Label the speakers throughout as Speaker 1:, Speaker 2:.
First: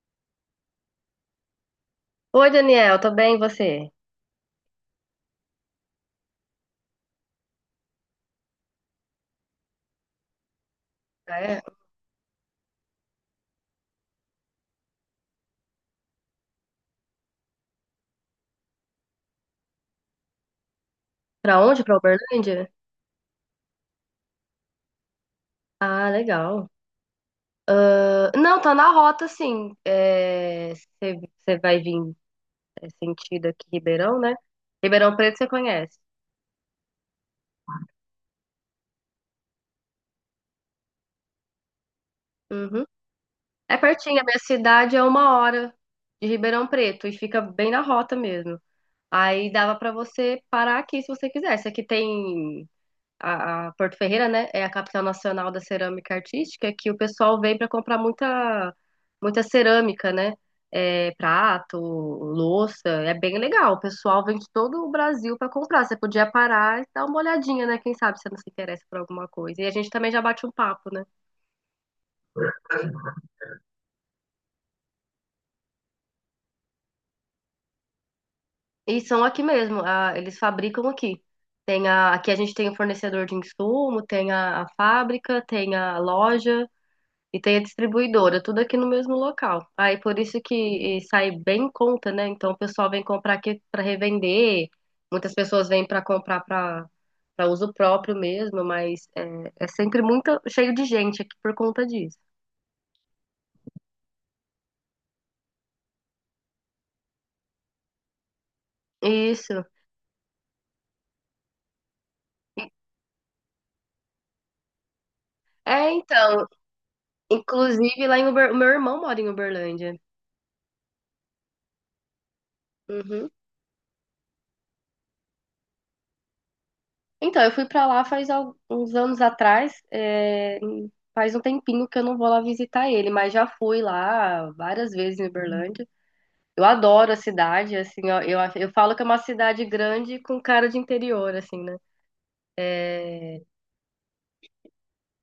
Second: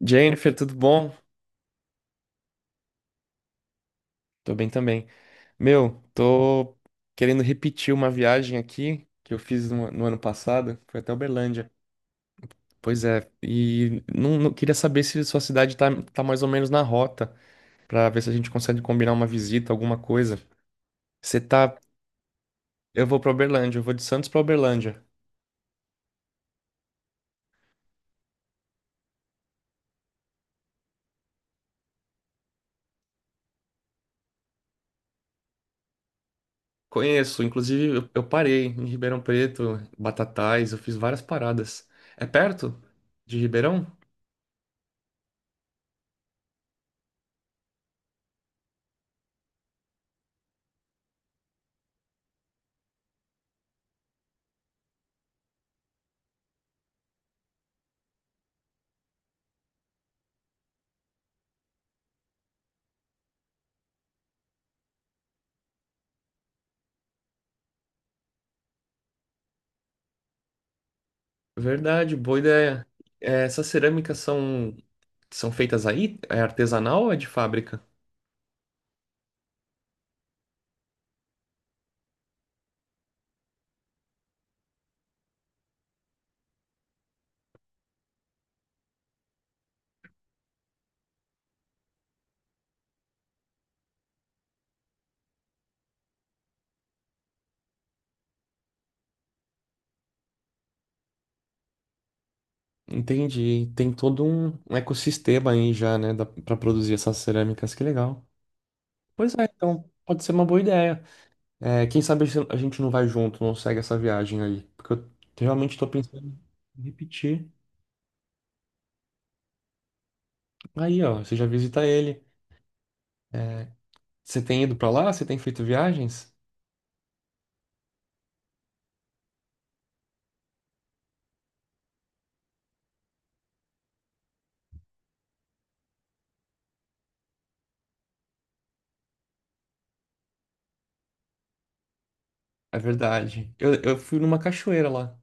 Speaker 1: Jennifer, tudo bom?
Speaker 2: Oi, Daniel, tô bem, e você?
Speaker 1: Tô bem também. Meu, tô querendo repetir uma viagem aqui que eu fiz no ano passado. Foi até
Speaker 2: Ah, é.
Speaker 1: Uberlândia. Pois é, e queria saber se sua cidade tá mais ou menos na rota, pra ver se a gente consegue combinar uma visita, alguma coisa. Você
Speaker 2: Pra
Speaker 1: tá.
Speaker 2: onde? Pra Uberlândia?
Speaker 1: Eu vou pra Uberlândia, eu vou de Santos pra Uberlândia.
Speaker 2: Ah, legal. Ah, não, tá na rota, sim. Você vai vir sentido aqui, Ribeirão, né? Ribeirão Preto você conhece.
Speaker 1: Conheço, inclusive eu parei em Ribeirão Preto, Batatais, eu fiz várias paradas. É perto
Speaker 2: Uhum.
Speaker 1: de
Speaker 2: É
Speaker 1: Ribeirão?
Speaker 2: pertinho, a minha cidade é 1 hora de Ribeirão Preto e fica bem na rota mesmo. Aí dava pra você parar aqui se você quisesse. Aqui tem a Porto Ferreira, né, é a capital nacional da cerâmica artística, que o pessoal vem para comprar muita, muita cerâmica, né? É, prato, louça, é bem legal. O pessoal vem de todo o Brasil para comprar. Você podia parar e dar uma olhadinha, né? Quem sabe você não se interessa por alguma coisa. E a gente também já bate um papo, né?
Speaker 1: Verdade, boa ideia. É, essas cerâmicas são, são feitas aí? É artesanal ou é de fábrica?
Speaker 2: E são aqui mesmo, eles fabricam aqui. Tem aqui a gente tem o fornecedor de insumo, tem a fábrica, tem a loja, e tem a distribuidora, tudo aqui no mesmo local. Aí por isso que e sai bem em conta, né? Então o pessoal vem comprar aqui para revender, muitas pessoas vêm para comprar para uso próprio mesmo, mas é sempre muito cheio de gente aqui por conta disso.
Speaker 1: Entendi. Tem todo um ecossistema aí já, né, pra produzir essas cerâmicas. Que legal. Pois é,
Speaker 2: Isso.
Speaker 1: então pode ser uma boa ideia. É, quem sabe se a gente não vai junto, não segue essa viagem aí. Porque eu realmente tô
Speaker 2: É,
Speaker 1: pensando
Speaker 2: então,
Speaker 1: em repetir.
Speaker 2: inclusive o meu irmão mora em Uberlândia.
Speaker 1: Aí, ó, você já visita ele.
Speaker 2: Uhum.
Speaker 1: É, você tem ido pra lá? Você tem feito viagens?
Speaker 2: Então, eu fui pra lá uns anos atrás, faz um tempinho que eu não vou lá visitar ele, mas já fui lá várias vezes em Uberlândia. Eu adoro a cidade, assim, ó, eu falo que é uma cidade grande com cara de interior, assim, né?
Speaker 1: É
Speaker 2: É.
Speaker 1: verdade. Eu fui numa cachoeira lá.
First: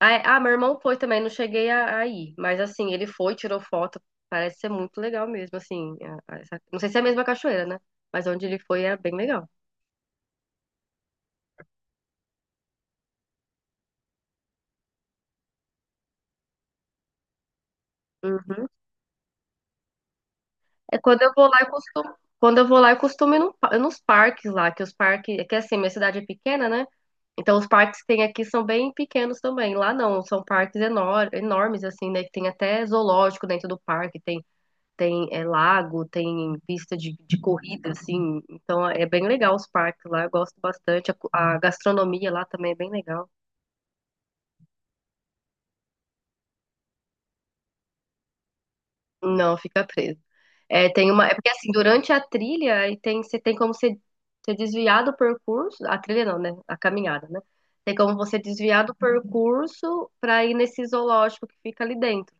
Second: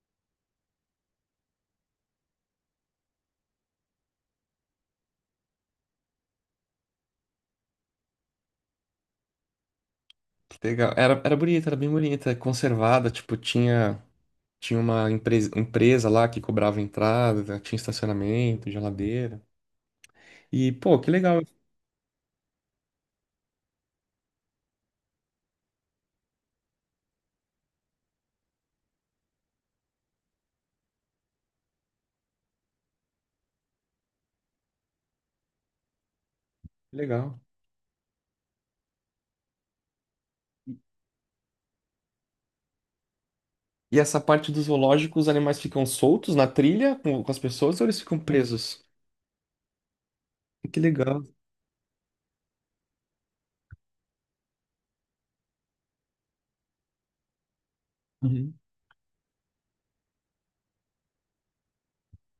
Speaker 2: Ah, meu irmão foi também, não cheguei a ir, mas assim, ele foi, tirou foto, parece ser muito legal mesmo, assim. Não sei se é a mesma cachoeira, né? Mas onde ele foi era bem legal.
Speaker 1: Legal. Era bonita, era bem bonita, conservada, tipo, tinha, tinha uma empresa lá que cobrava entrada, né, tinha
Speaker 2: Uhum.
Speaker 1: estacionamento, geladeira. E,
Speaker 2: É,
Speaker 1: pô, que
Speaker 2: quando eu
Speaker 1: legal,
Speaker 2: vou
Speaker 1: que
Speaker 2: lá, quando eu vou lá, eu costumo ir nos parques lá, que os parques, é que assim, minha cidade é pequena, né? Então, os parques que tem aqui são bem pequenos também. Lá não, são parques enormes, assim, né? Que tem até zoológico dentro do parque, tem lago, tem pista de,
Speaker 1: legal.
Speaker 2: de corrida, assim. Então, é bem legal os parques lá, eu gosto bastante. A gastronomia lá também é bem legal.
Speaker 1: E essa parte do zoológico, os animais ficam soltos na trilha com as pessoas ou eles ficam presos?
Speaker 2: Não, fica preso.
Speaker 1: Que
Speaker 2: É, tem
Speaker 1: legal.
Speaker 2: é porque, assim, durante a trilha, aí tem, você tem como você desviar do percurso, a trilha não, né? A caminhada, né? Tem como você
Speaker 1: Uhum.
Speaker 2: desviar do percurso para ir nesse zoológico que fica ali dentro.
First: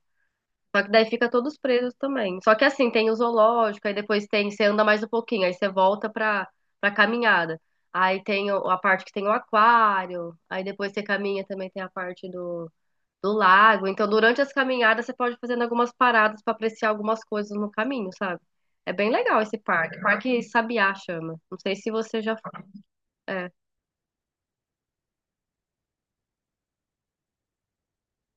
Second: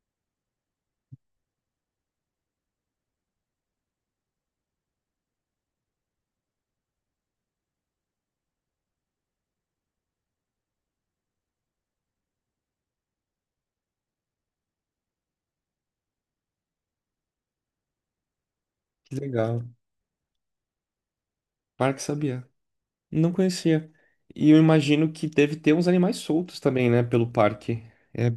Speaker 2: Só que daí fica todos presos também. Só que assim, tem o zoológico, aí depois tem, você anda mais um pouquinho, aí você volta pra caminhada. Aí tem a parte que tem o aquário, aí depois você caminha também tem a parte do lago. Então, durante as caminhadas, você pode ir fazendo algumas paradas pra apreciar algumas coisas no caminho, sabe? É bem
Speaker 1: Que
Speaker 2: legal esse
Speaker 1: legal.
Speaker 2: parque. Parque Sabiá chama. Não sei se
Speaker 1: Parque
Speaker 2: você já.
Speaker 1: Sabiá. Não
Speaker 2: É.
Speaker 1: conhecia. E eu imagino que deve ter uns animais soltos também, né, pelo parque. É,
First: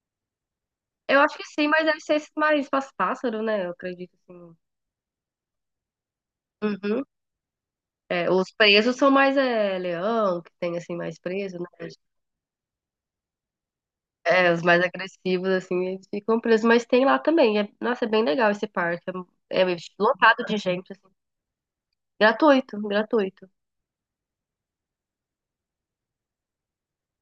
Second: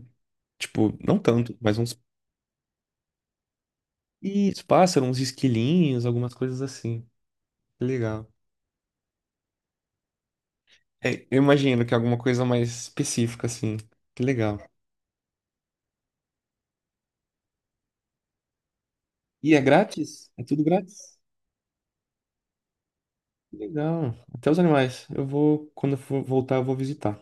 Speaker 1: tipo, não
Speaker 2: Eu acho que
Speaker 1: tanto,
Speaker 2: sim,
Speaker 1: mas
Speaker 2: mas
Speaker 1: uns,
Speaker 2: deve ser esse mais pássaro, né? Eu acredito, assim.
Speaker 1: isso, pássaros, uns esquilinhos, algumas coisas assim.
Speaker 2: Uhum.
Speaker 1: Que
Speaker 2: É,
Speaker 1: legal.
Speaker 2: os presos são mais leão, que tem assim mais
Speaker 1: É, eu
Speaker 2: preso,
Speaker 1: imagino
Speaker 2: né?
Speaker 1: que é alguma coisa mais específica, assim. Que
Speaker 2: É,
Speaker 1: legal.
Speaker 2: os mais agressivos, assim, eles ficam presos, mas tem lá também. Nossa, é bem legal esse parque.
Speaker 1: E é
Speaker 2: É
Speaker 1: grátis? É
Speaker 2: lotado de
Speaker 1: tudo
Speaker 2: gente, assim.
Speaker 1: grátis?
Speaker 2: Gratuito, gratuito.
Speaker 1: Que legal. Até os animais. Eu vou, quando eu for voltar, eu vou visitar.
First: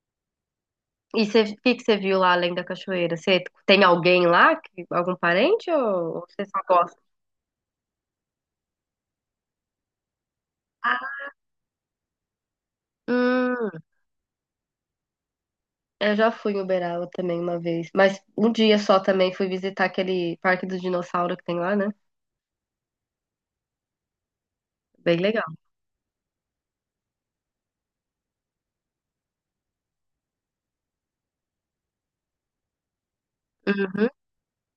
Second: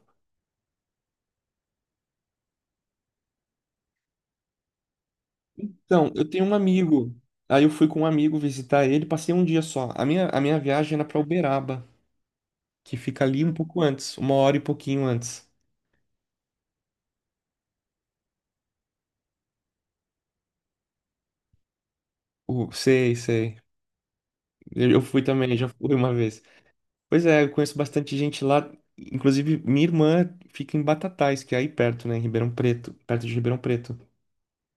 Speaker 2: E o que que você viu lá além da cachoeira? Você tem alguém lá? Algum parente
Speaker 1: Então,
Speaker 2: ou
Speaker 1: eu tenho
Speaker 2: você
Speaker 1: um
Speaker 2: só gosta?
Speaker 1: amigo. Aí eu fui com um amigo visitar ele, passei um dia só. A minha viagem era pra Uberaba, que fica ali um
Speaker 2: Hum,
Speaker 1: pouco antes, uma hora e pouquinho antes.
Speaker 2: eu já fui em Uberaba também uma vez, mas um dia só também fui visitar aquele parque do dinossauro que tem lá, né?
Speaker 1: Sei, sei. Eu
Speaker 2: Bem
Speaker 1: fui também,
Speaker 2: legal.
Speaker 1: já fui uma vez. Pois é, eu conheço bastante gente lá. Inclusive, minha irmã fica em Batatais, que é aí perto, né, em Ribeirão Preto, perto de Ribeirão Preto.
Speaker 2: Uhum.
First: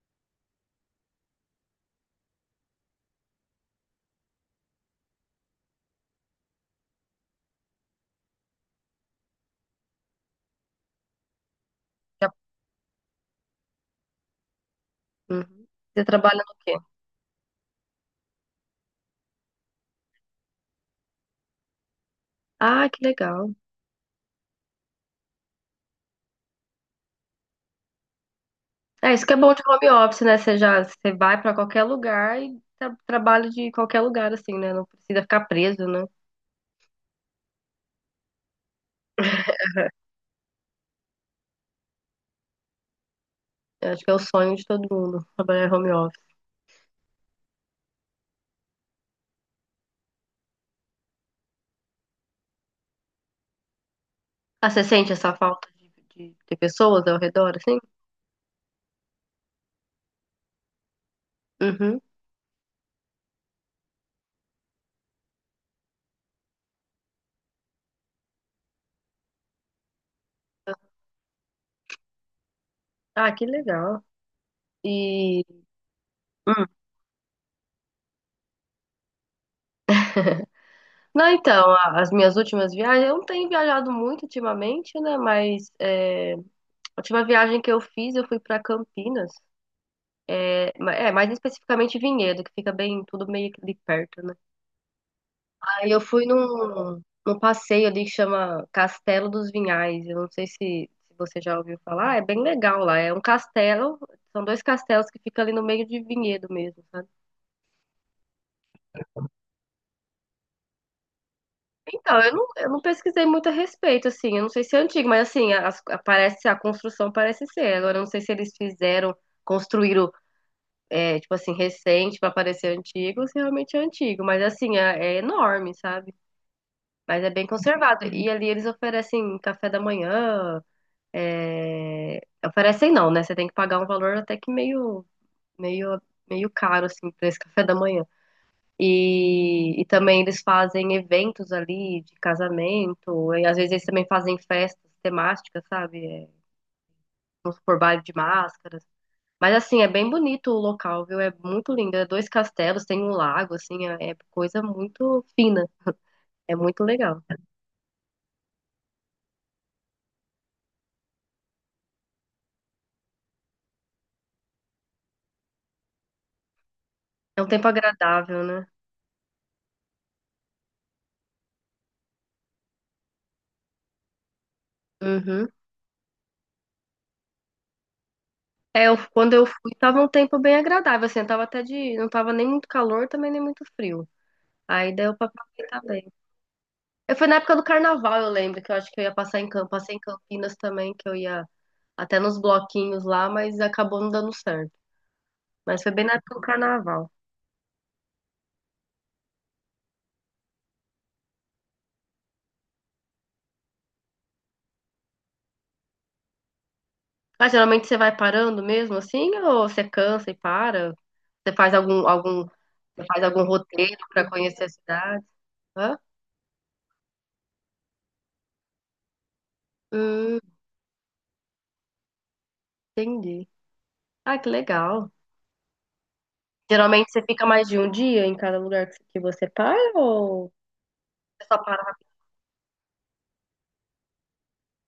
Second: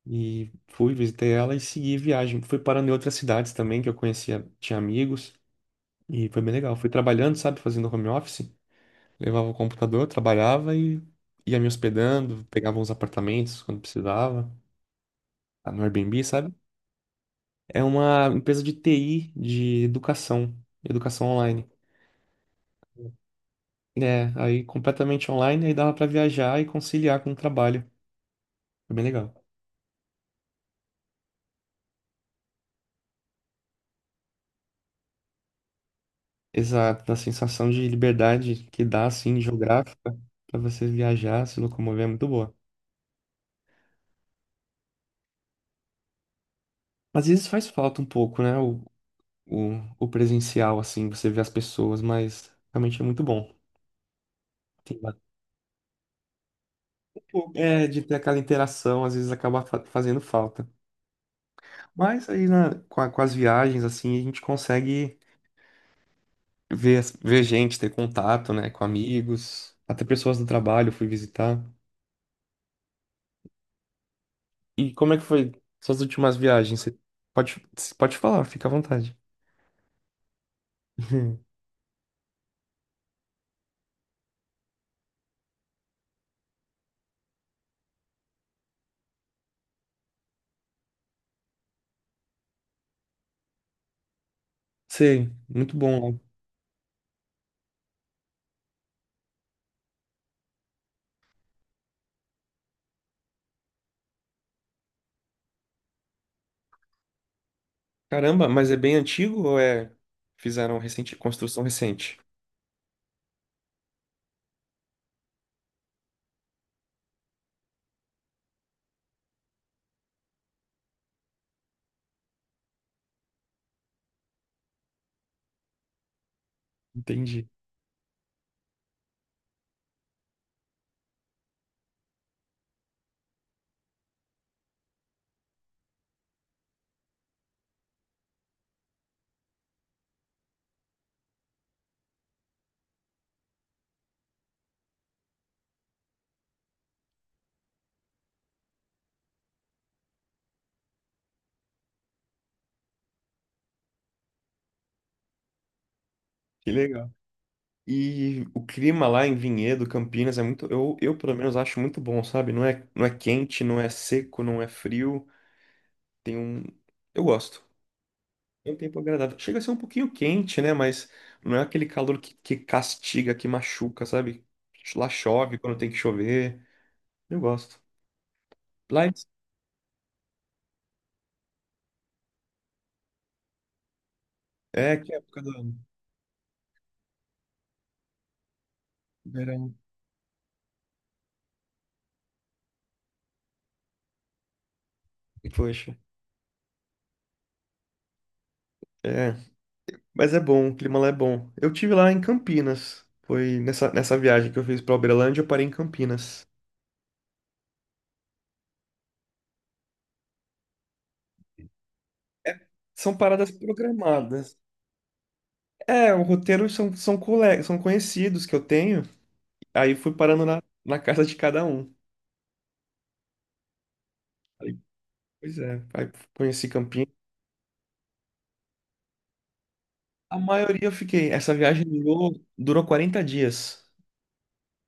Speaker 1: E fui, visitei ela e segui viagem. Fui parando em outras cidades também que eu conhecia, tinha amigos, e foi bem legal. Fui trabalhando, sabe, fazendo home office, levava o computador, trabalhava e ia me
Speaker 2: já-
Speaker 1: hospedando, pegava uns apartamentos quando precisava,
Speaker 2: uhum.
Speaker 1: tá, no
Speaker 2: Você
Speaker 1: Airbnb,
Speaker 2: trabalha
Speaker 1: sabe?
Speaker 2: no quê?
Speaker 1: É uma empresa de TI, de educação, educação online.
Speaker 2: Ah, que legal.
Speaker 1: É, aí completamente online, aí dava pra viajar e conciliar com o trabalho. Foi bem
Speaker 2: É, isso que
Speaker 1: legal.
Speaker 2: é bom de home office, né? Você vai pra qualquer lugar e trabalha de qualquer lugar, assim, né? Não precisa ficar preso, né?
Speaker 1: Exato, da sensação de liberdade que dá, assim, geográfica, para você viajar, se locomover, é muito boa.
Speaker 2: Eu acho que é o sonho de todo mundo, trabalhar home office.
Speaker 1: Às vezes faz falta um pouco, né? O, o presencial, assim, você vê as pessoas, mas realmente é muito bom.
Speaker 2: Ah, você
Speaker 1: Tem
Speaker 2: sente
Speaker 1: ba-
Speaker 2: essa falta de pessoas ao redor, assim?
Speaker 1: É, de ter aquela interação, às vezes acaba fazendo falta.
Speaker 2: Uhum.
Speaker 1: Mas aí com as viagens, assim, a gente consegue ver, ver gente, ter contato, né, com amigos, até pessoas do trabalho eu fui visitar.
Speaker 2: Ah, que legal.
Speaker 1: E como é que
Speaker 2: E...
Speaker 1: foi suas últimas
Speaker 2: hum.
Speaker 1: viagens? Você pode, pode falar, fica à vontade.
Speaker 2: Não,
Speaker 1: Uhum.
Speaker 2: então, as minhas últimas viagens, eu não tenho viajado muito ultimamente, né? Mas a última viagem que eu fiz, eu fui pra Campinas. Mais especificamente Vinhedo, que fica bem, tudo meio que ali perto, né?
Speaker 1: Sei, muito
Speaker 2: Aí eu
Speaker 1: bom.
Speaker 2: fui num passeio ali que chama Castelo dos Vinhais. Eu não sei se você já ouviu falar, é bem legal lá. É um castelo, são dois castelos que ficam ali no meio de vinhedo mesmo, sabe?
Speaker 1: Caramba, mas é bem antigo ou é fizeram recente, construção recente?
Speaker 2: Então, eu não pesquisei muito a respeito, assim. Eu não sei se é antigo, mas assim, parece, a construção parece ser. Agora, eu não sei se eles fizeram, construíram, tipo assim, recente para parecer antigo, ou se realmente é antigo. Mas assim, é enorme, sabe? Mas é bem
Speaker 1: Entendi.
Speaker 2: conservado. E ali eles oferecem café da manhã. É, oferecem não, né? Você tem que pagar um valor até que meio, meio caro, assim, pra esse café da manhã. E também eles fazem eventos ali de casamento, e às vezes eles também fazem festas temáticas, sabe? É, vamos supor, baile de máscaras. Mas assim, é bem bonito o local, viu? É muito lindo. É dois castelos, tem um lago, assim, é coisa muito fina. É
Speaker 1: Que
Speaker 2: muito
Speaker 1: legal.
Speaker 2: legal.
Speaker 1: E o clima lá em Vinhedo, Campinas, é muito, eu pelo menos acho muito bom, sabe? Não é quente, não é seco, não é frio. Tem um, eu
Speaker 2: É um
Speaker 1: gosto.
Speaker 2: tempo agradável, né?
Speaker 1: É um tempo agradável. Chega a ser um pouquinho quente, né? Mas não é aquele calor que castiga, que machuca, sabe? Lá
Speaker 2: Uhum.
Speaker 1: chove quando tem que chover. Eu gosto.
Speaker 2: É,
Speaker 1: Lá em-
Speaker 2: quando eu fui, tava um tempo bem agradável, assim, tava até não tava nem muito calor, também nem muito frio. Aí
Speaker 1: É que
Speaker 2: deu pra
Speaker 1: época do ano?
Speaker 2: aproveitar bem. Eu fui na época do carnaval, eu lembro, que eu acho que eu ia passar
Speaker 1: Verão.
Speaker 2: passei em Campinas também, que eu ia até nos bloquinhos lá, mas acabou não dando certo. Mas
Speaker 1: Poxa.
Speaker 2: foi bem na época do carnaval.
Speaker 1: É. Mas é bom, o clima lá é bom. Eu tive lá em Campinas. Foi nessa viagem que eu fiz pra Uberlândia, eu parei em Campinas.
Speaker 2: Ah, geralmente você vai parando mesmo, assim, ou você cansa e para? Você faz algum, algum,
Speaker 1: É,
Speaker 2: você
Speaker 1: são
Speaker 2: faz algum
Speaker 1: paradas
Speaker 2: roteiro pra
Speaker 1: programadas.
Speaker 2: conhecer a cidade? Hã?
Speaker 1: É, o roteiro são são conhecidos que eu tenho. Aí fui
Speaker 2: Hum,
Speaker 1: parando na casa de cada um.
Speaker 2: Entendi. Ah, que
Speaker 1: Aí,
Speaker 2: legal.
Speaker 1: pois é, aí conheci
Speaker 2: Geralmente
Speaker 1: Campinas.
Speaker 2: você fica mais de um dia em cada lugar que você para,
Speaker 1: A
Speaker 2: ou
Speaker 1: maioria eu fiquei.
Speaker 2: você
Speaker 1: Essa
Speaker 2: só para
Speaker 1: viagem
Speaker 2: rápido?
Speaker 1: durou 40 dias.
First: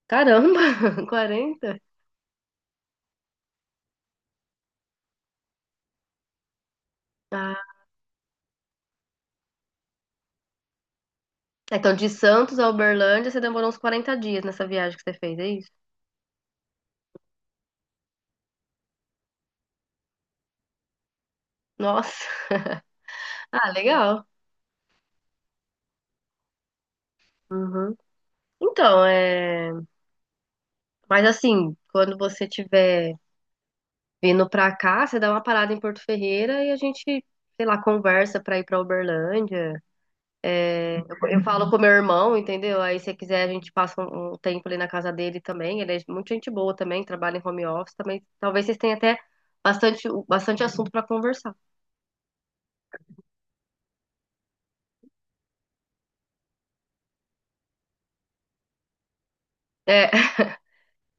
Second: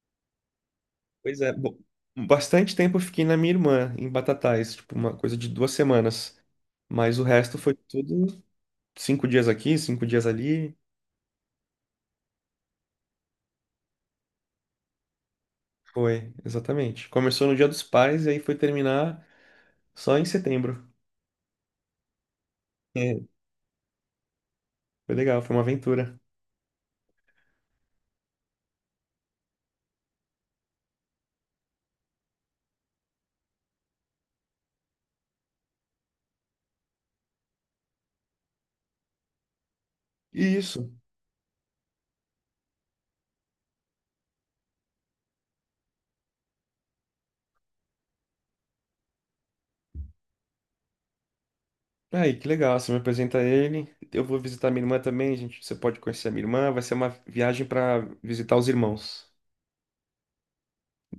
Speaker 2: Caramba,
Speaker 1: Pois é,
Speaker 2: 40.
Speaker 1: bastante tempo eu fiquei na minha irmã, em Batatais, tipo, uma coisa de 2 semanas. Mas o resto
Speaker 2: Ah,
Speaker 1: foi tudo 5 dias aqui, cinco dias ali.
Speaker 2: é, então de Santos a Uberlândia você demorou uns 40 dias nessa viagem que você fez, é isso?
Speaker 1: Foi, exatamente. Começou no Dia dos Pais e aí foi terminar só em setembro.
Speaker 2: Nossa,
Speaker 1: É,
Speaker 2: ah, legal.
Speaker 1: foi legal, foi uma aventura.
Speaker 2: Uhum. Então, é. Mas assim, quando você tiver vindo pra cá, você dá uma parada em Porto Ferreira e a gente, sei lá, conversa pra ir pra Uberlândia.
Speaker 1: E isso.
Speaker 2: Eu falo com meu irmão, entendeu? Aí, se quiser, a gente passa um tempo ali na casa dele também. Ele é muito gente boa também, trabalha em home office também. Talvez vocês tenham até bastante, bastante assunto para conversar.
Speaker 1: Aí, que legal. Você me apresenta ele. Eu vou visitar minha irmã também, gente. Você pode conhecer a minha irmã. Vai ser uma viagem para visitar os irmãos.
Speaker 2: É.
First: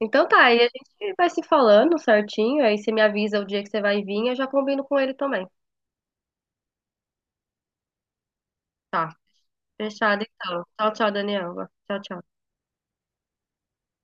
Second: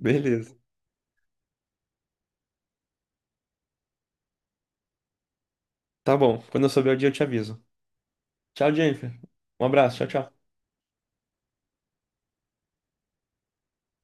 Speaker 2: Então tá, aí a gente vai se falando certinho. Aí você me avisa o dia que você vai vir, eu já combino com ele também.
Speaker 1: Tá bom. Quando eu souber o dia, eu te aviso. Tchau, Jennifer. Um abraço. Tchau,
Speaker 2: Fechado,
Speaker 1: tchau.
Speaker 2: então. Tchau, tchau, Daniel. Tchau, tchau.